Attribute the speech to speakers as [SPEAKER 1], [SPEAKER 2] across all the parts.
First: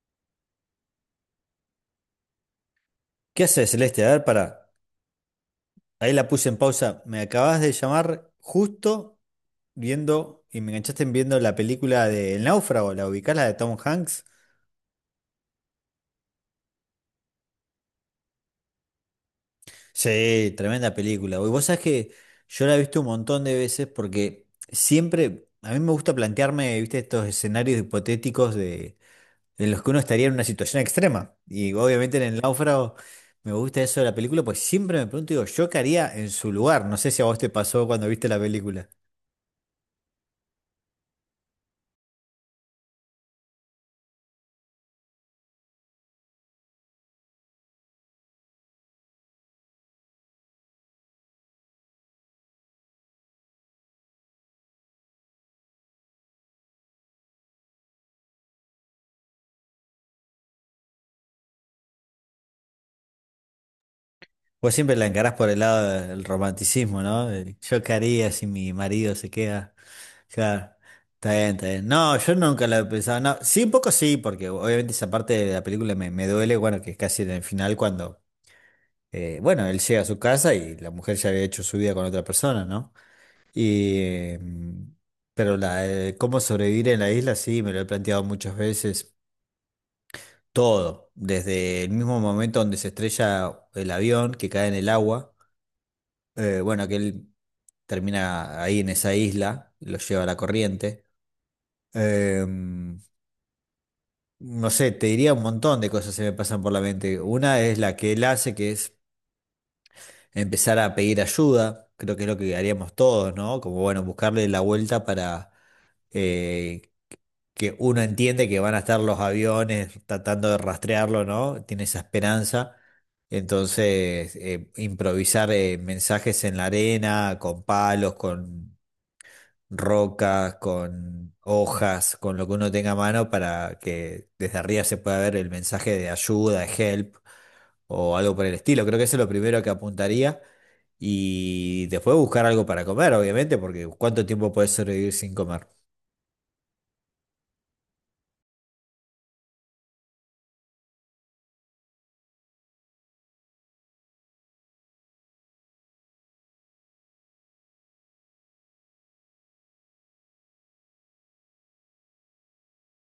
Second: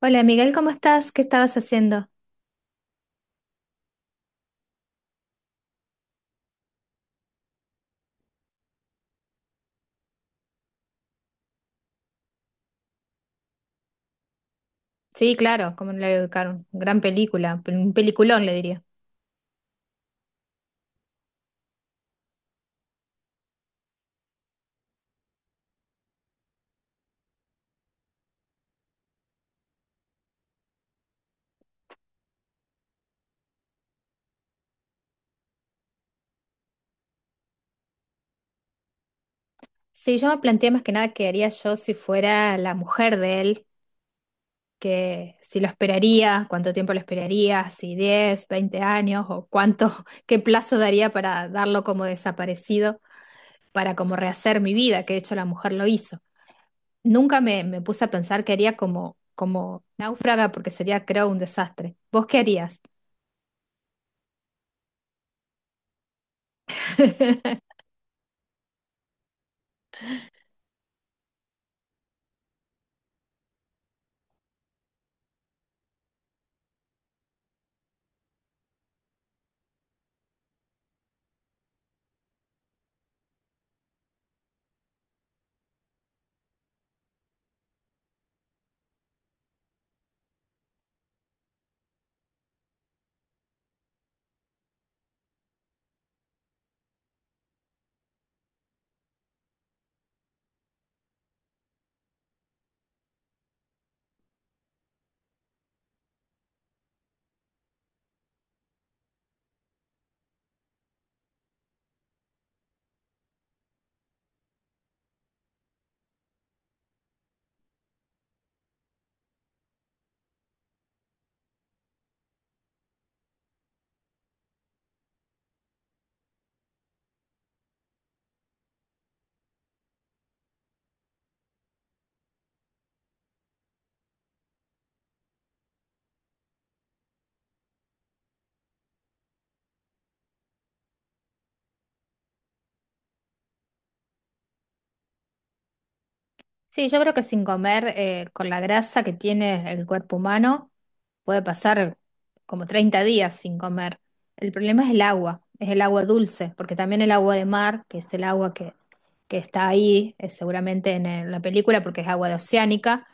[SPEAKER 1] Hola Miguel, ¿cómo estás? ¿Qué estabas haciendo?
[SPEAKER 2] ¿Qué haces, Celeste? A ver, para. Ahí la puse en pausa. Me acabas de llamar justo viendo y me enganchaste en viendo la película de El Náufrago, la ubicás, la de Tom Hanks.
[SPEAKER 1] Sí, claro, cómo no la voy a ubicar, gran película, un peliculón le diría.
[SPEAKER 2] Sí, tremenda película. Y vos sabés que yo la he visto un montón de veces porque siempre a mí me gusta plantearme, viste, estos escenarios hipotéticos de, en los que uno estaría en una situación extrema. Y obviamente en El Náufrago me gusta eso de la película, pues siempre me pregunto, digo, ¿yo qué haría en su lugar? No sé si a vos te pasó cuando viste la película.
[SPEAKER 1] Sí, yo me planteé más que nada qué haría yo si fuera la mujer de él, que si lo esperaría, cuánto tiempo lo esperaría, si 10, 20 años o cuánto, qué plazo daría para darlo como desaparecido, para como rehacer mi vida, que de hecho la mujer lo hizo. Nunca me puse a pensar qué haría como, como náufraga porque sería creo un desastre. ¿Vos qué harías?
[SPEAKER 2] Vos siempre la encarás por el lado del romanticismo, ¿no? Yo qué haría si mi marido se queda. Claro, está bien, está bien. No, yo nunca lo he pensado. No, sí, un poco sí, porque obviamente esa parte de la película me duele, bueno, que es casi en el final cuando, bueno, él llega a su casa y la mujer ya había hecho su vida con otra persona, ¿no? Y, pero cómo sobrevivir en la isla, sí, me lo he planteado muchas veces. Todo, desde el mismo momento donde se estrella el avión que cae en el agua. Bueno, que él termina ahí en esa isla, lo lleva a la corriente. Eh, no sé, te diría un montón de cosas que me pasan por la mente. Una es la que él hace, que es empezar a pedir ayuda. Creo que es lo que haríamos todos, ¿no? Como, bueno, buscarle la vuelta para eh, que uno entiende que van a estar los aviones tratando de rastrearlo, ¿no? Tiene esa esperanza. Entonces, improvisar mensajes en la arena, con palos, con rocas, con hojas, con lo que uno tenga a mano para que desde arriba se pueda ver el mensaje de ayuda, de help o algo por el estilo. Creo que eso es lo primero que apuntaría. Y después buscar algo para comer, obviamente, porque ¿cuánto tiempo puedes sobrevivir sin comer?
[SPEAKER 1] Sí, yo creo que sin comer, con la grasa que tiene el cuerpo humano, puede pasar como 30 días sin comer. El problema es el agua dulce, porque también el agua de mar, que es el agua que está ahí, seguramente en, la película, porque es agua de oceánica,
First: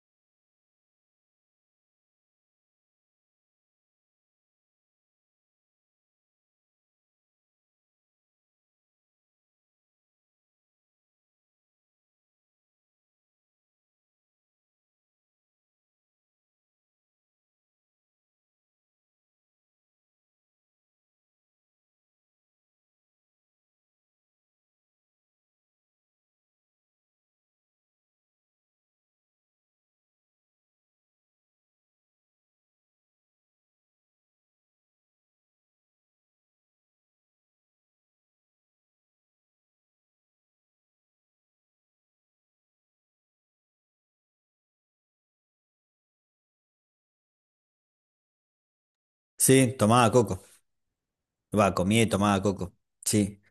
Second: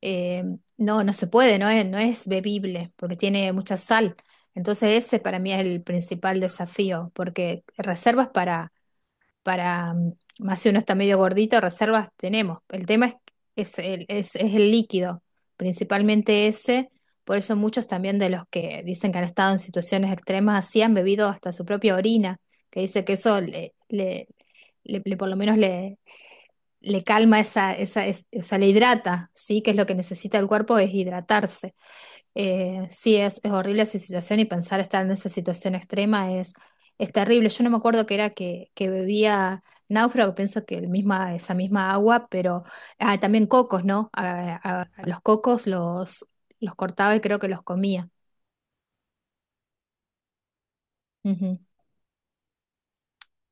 [SPEAKER 1] eh, no, no se puede, no es, no es bebible, porque tiene mucha sal. Entonces ese para mí es el principal desafío, porque reservas para, más si uno está medio gordito, reservas tenemos. El tema es el líquido, principalmente ese. Por eso muchos también de los que dicen que han estado en situaciones extremas así han bebido hasta su propia orina, que dice que eso por lo menos le, le calma esa, esa, o sea, le hidrata, ¿sí? Que es lo que necesita el cuerpo, es hidratarse. Sí, es horrible esa situación y pensar estar en esa situación extrema es terrible. Yo no me acuerdo que era que bebía náufrago, pienso que el misma, esa misma agua, pero ah, también cocos, ¿no? A los cocos los cortaba y creo que los comía.
[SPEAKER 2] Sí, tomaba coco.
[SPEAKER 1] Ujú.
[SPEAKER 2] Va, comía y tomaba coco. Sí,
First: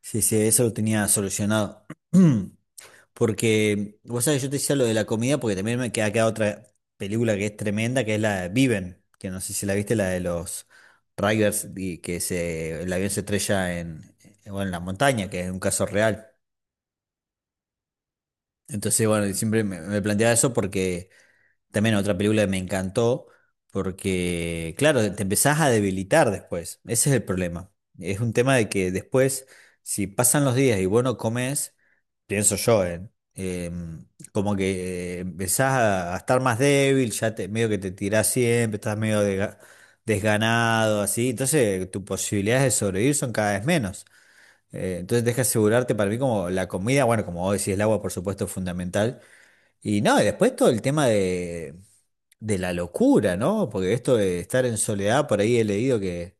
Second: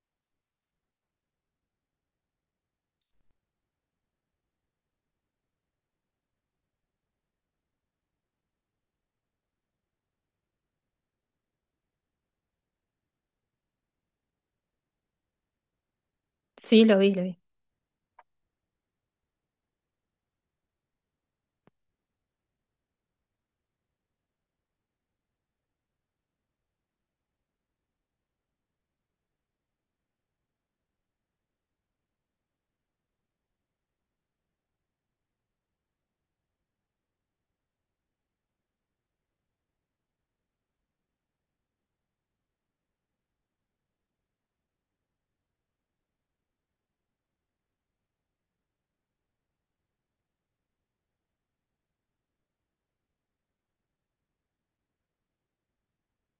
[SPEAKER 2] sí, sí, eso lo tenía solucionado. Porque, vos sabés, yo te decía lo de la comida porque también me queda acá otra película que es tremenda, que es la de Viven, que no sé si la viste, la de los Riders, y que se, el avión se estrella en, bueno, en la montaña, que es un caso real.
[SPEAKER 1] Sí, lo vi, lo vi.
[SPEAKER 2] Entonces, bueno, siempre me planteaba eso porque también otra película que me encantó porque, claro, te empezás a debilitar después. Ese es el problema. Es un tema de que después, si pasan los días y vos no comes, pienso yo, Eh, Como que empezás a estar más débil, ya te, medio que te tirás siempre, estás medio desganado, así. Entonces, tus posibilidades de sobrevivir son cada vez menos. Entonces, deja asegurarte para mí como la comida, bueno, como vos decís, el agua, por supuesto, es fundamental y no, y después todo el tema de la locura, ¿no? Porque esto de estar en soledad, por ahí he leído que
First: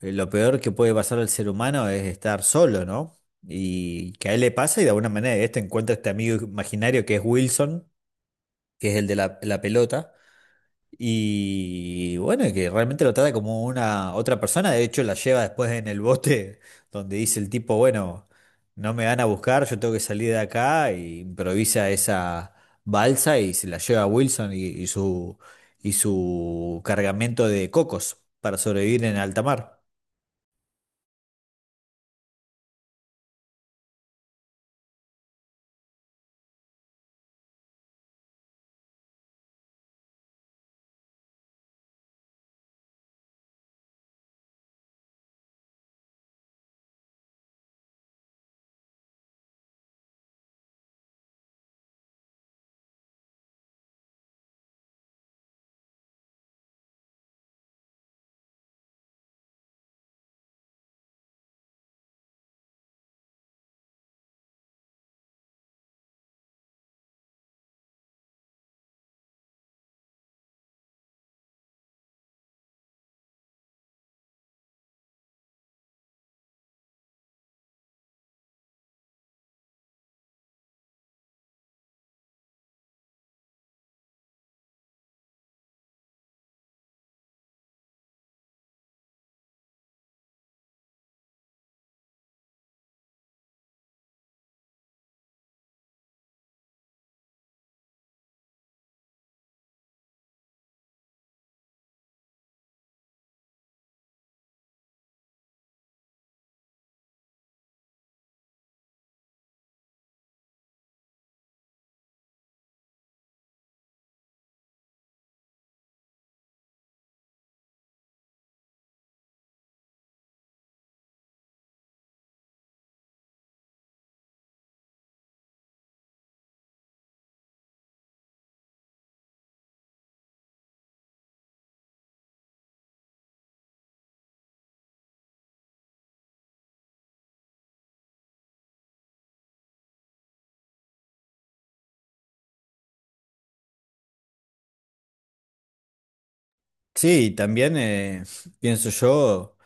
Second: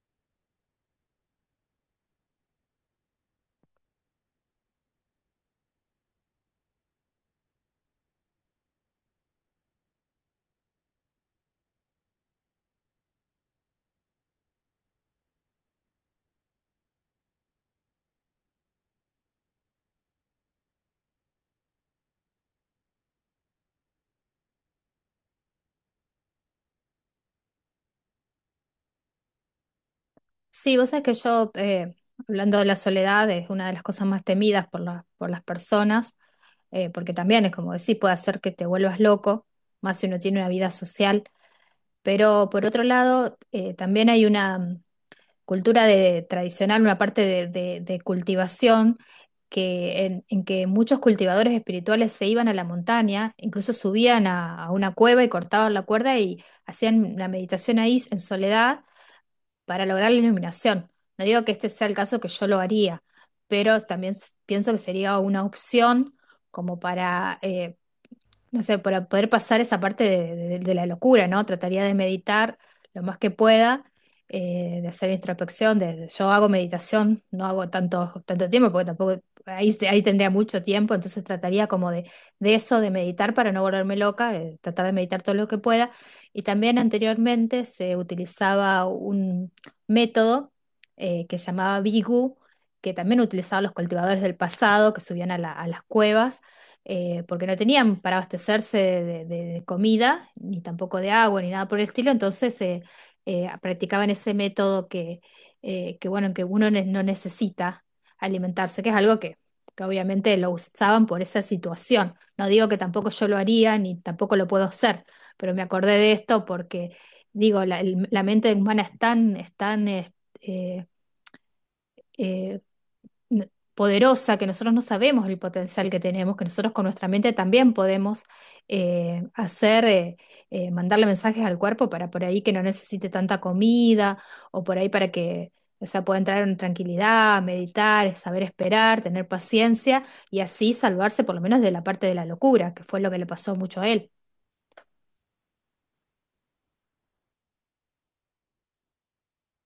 [SPEAKER 2] lo peor que puede pasar al ser humano es estar solo, ¿no? Y que a él le pasa y de alguna manera este encuentra este amigo imaginario que es Wilson, que es el de la pelota. Y bueno, que realmente lo trata como una otra persona, de hecho la lleva después en el bote donde dice el tipo, bueno, no me van a buscar, yo tengo que salir de acá, y improvisa esa balsa y se la lleva a Wilson y su cargamento de cocos para sobrevivir en alta mar.
[SPEAKER 1] Sí, vos sabés que yo, hablando de la soledad, es una de las cosas más temidas por, por las personas, porque también es como decir, puede hacer que te vuelvas loco, más si uno tiene una vida social. Pero por otro lado, también hay una cultura de, tradicional, una parte de, de cultivación que, en que muchos cultivadores espirituales se iban a la montaña, incluso subían a una cueva y cortaban la cuerda y hacían la meditación ahí en soledad para lograr la iluminación. No digo que este sea el caso que yo lo haría, pero también pienso que sería una opción como para, no sé, para poder pasar esa parte de, de la locura, ¿no? Trataría de meditar lo más que pueda, de hacer introspección, de, yo hago meditación, no hago tanto, tanto tiempo, porque tampoco, ahí, ahí tendría mucho tiempo, entonces trataría como de eso, de meditar para no volverme loca, tratar de meditar todo lo que pueda. Y también anteriormente se utilizaba un método que se llamaba Bigu, que también utilizaban los cultivadores del pasado, que subían a a las cuevas porque no tenían para abastecerse de, de comida, ni tampoco de agua, ni nada por el estilo, entonces practicaban ese método que, bueno, que uno no necesita alimentarse, que es algo que obviamente lo usaban por esa situación. No digo que tampoco yo lo haría, ni tampoco lo puedo hacer, pero me acordé de esto porque, digo, la, la mente humana es tan, eh, eh, poderosa, que nosotros no sabemos el potencial que tenemos, que nosotros con nuestra mente también podemos hacer, mandarle mensajes al cuerpo para por ahí que no necesite tanta comida o por ahí para que, o sea, pueda entrar en tranquilidad, meditar, saber esperar, tener paciencia y así salvarse por lo menos de la parte de la locura, que fue lo que le pasó mucho a él.
[SPEAKER 2] Sí, y también pienso yo,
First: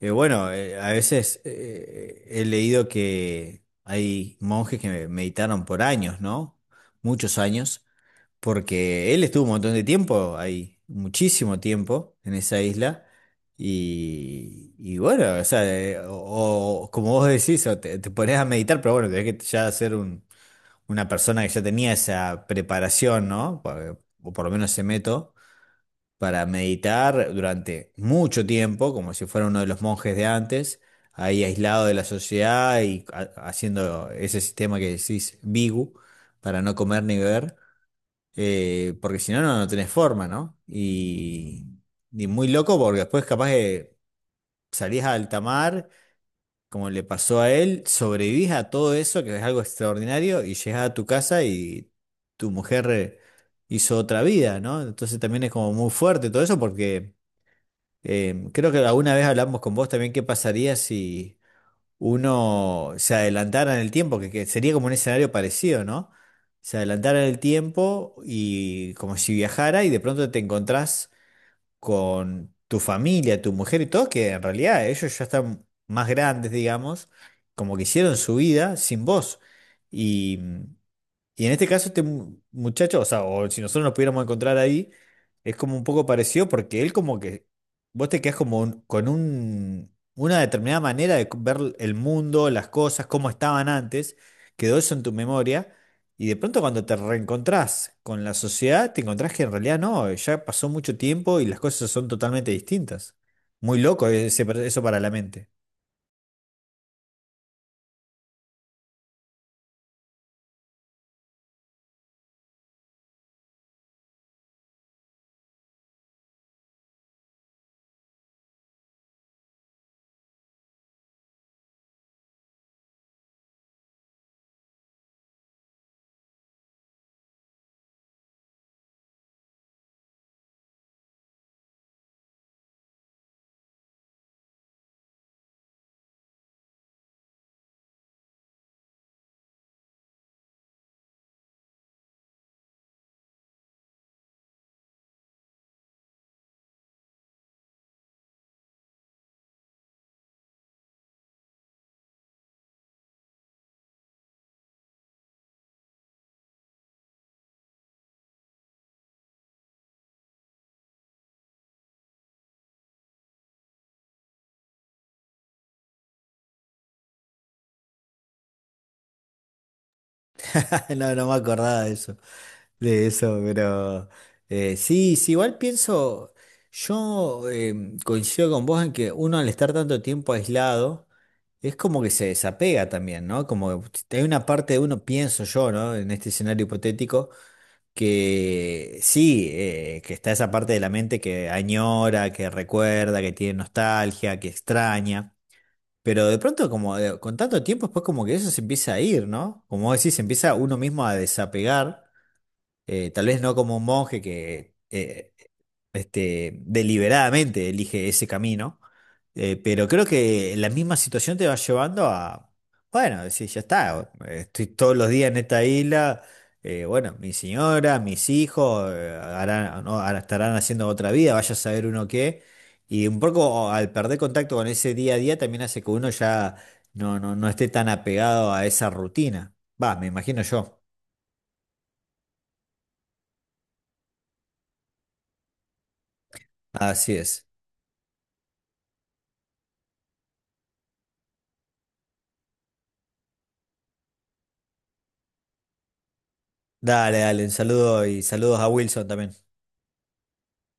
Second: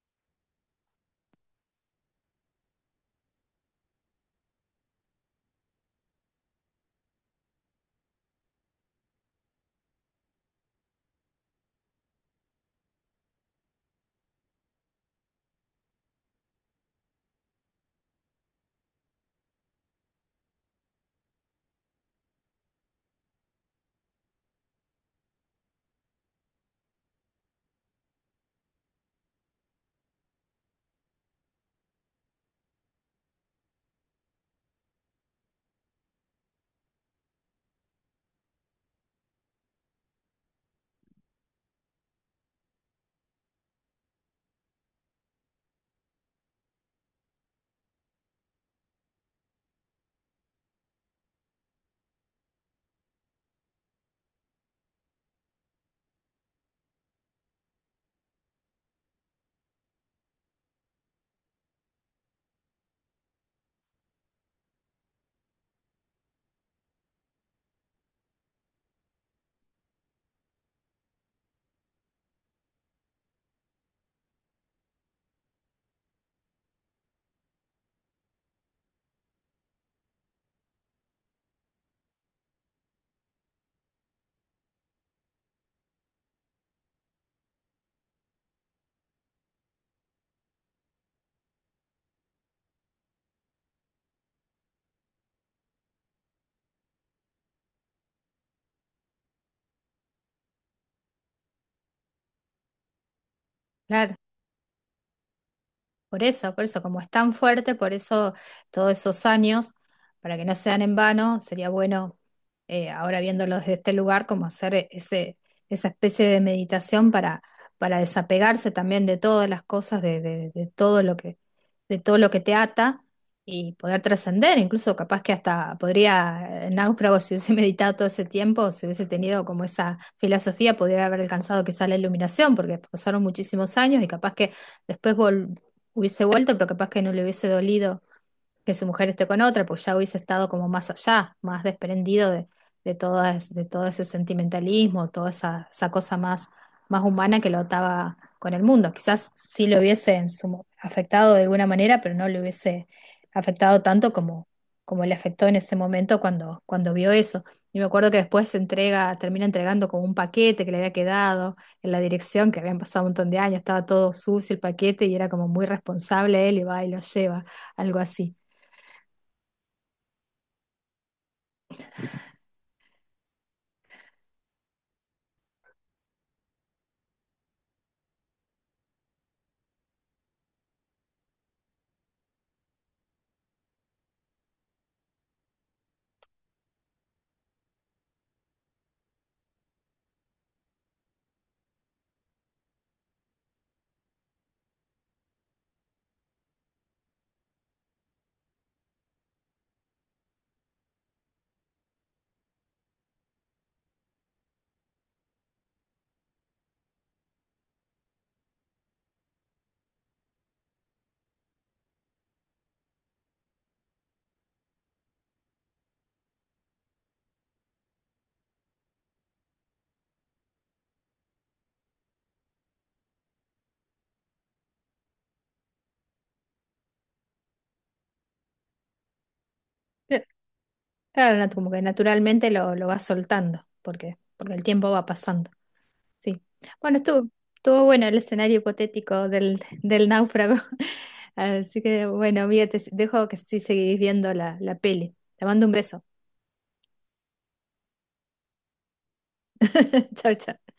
[SPEAKER 2] bueno, a veces he leído que hay monjes que meditaron por años, ¿no? Muchos años. Porque él estuvo un montón de tiempo ahí, muchísimo tiempo en esa isla. Y bueno, o sea, o como vos decís, o te pones a meditar, pero bueno, tenés que ya ser una persona que ya tenía esa preparación, ¿no? Pa- O por lo menos se meto, para meditar durante mucho tiempo, como si fuera uno de los monjes de antes, ahí aislado de la sociedad y haciendo ese sistema que decís, Bigu, para no comer ni beber. Porque si no, no, no tenés forma, ¿no? Y muy loco porque después capaz que salís a alta mar, como le pasó a él, sobrevivís a todo eso, que es algo extraordinario, y llegás a tu casa y tu mujer hizo otra vida, ¿no? Entonces también es como muy fuerte todo eso porque creo que alguna vez hablamos con vos también qué pasaría si uno se adelantara en el tiempo, que sería como un escenario parecido, ¿no? Se adelantara en el tiempo y como si viajara y de pronto te encontrás con tu familia, tu mujer y todo, que en realidad ellos ya están más grandes, digamos, como que hicieron su vida sin vos. Y y en este caso, este muchacho, o sea, o si nosotros nos pudiéramos encontrar ahí, es como un poco parecido porque él como que, vos te quedás como con un, una determinada manera de ver el mundo, las cosas, cómo estaban antes, quedó eso en tu memoria, y de pronto cuando te reencontrás con la sociedad, te encontrás que en realidad no, ya pasó mucho tiempo y las cosas son totalmente distintas. Muy loco
[SPEAKER 1] Claro.
[SPEAKER 2] eso para la mente.
[SPEAKER 1] Por eso, como es tan fuerte, por eso todos esos años, para que no sean en vano, sería bueno, ahora viéndolos desde este lugar, como hacer ese, esa especie de meditación para desapegarse también de todas las cosas, de, de todo lo que, de todo lo que te ata y poder trascender, incluso capaz que hasta podría, náufrago, si hubiese meditado todo ese tiempo, si hubiese tenido como esa filosofía, podría haber alcanzado quizá la iluminación, porque pasaron muchísimos años y capaz que... Después hubiese vuelto, pero capaz que no le hubiese dolido que su mujer esté con otra, porque ya hubiese estado como más allá, más desprendido de, todo, de todo ese sentimentalismo, toda esa, esa cosa más, más humana que lo ataba con el mundo. Quizás sí lo hubiese en su afectado de alguna manera, pero no le hubiese afectado tanto como, como le afectó en ese momento cuando, cuando vio eso. Y me acuerdo que después se entrega, termina entregando como un paquete que le había quedado en la dirección, que habían pasado un montón de años, estaba todo sucio el paquete y era como muy responsable él y va y lo lleva, algo así.
[SPEAKER 2] No, no me acordaba de eso. De eso, pero sí, sí, igual pienso, yo coincido con vos en que uno al estar tanto tiempo aislado, es como que se desapega también, ¿no? Como que hay una parte de uno, pienso yo, ¿no? En este escenario hipotético, que sí, que está esa parte de la mente que añora, que recuerda, que tiene nostalgia, que extraña. Pero de pronto, como con tanto tiempo, después como que eso se empieza a ir, ¿no? Como vos decís, se empieza uno mismo a desapegar. Tal vez no como un monje que deliberadamente elige ese camino, pero creo que la misma situación te va llevando a, bueno, decir, ya está, estoy todos los días en esta isla, bueno, mi señora, mis hijos, no, ahora estarán haciendo otra vida, vaya a saber uno qué, y un poco al perder contacto con ese día a día también hace que uno ya no, no, no esté tan apegado a esa rutina. Va, me
[SPEAKER 1] Eh,
[SPEAKER 2] imagino yo.
[SPEAKER 1] Claro, como que naturalmente lo vas soltando, porque, porque el tiempo va pasando. Sí. Bueno,
[SPEAKER 2] Así
[SPEAKER 1] estuvo,
[SPEAKER 2] es.
[SPEAKER 1] estuvo bueno el escenario hipotético del, del náufrago. Así que bueno, amiga, te dejo que sí seguís viendo la, la peli. Te mando un beso.
[SPEAKER 2] Dale, dale, un saludo y saludos a Wilson también.
[SPEAKER 1] Chau, chau.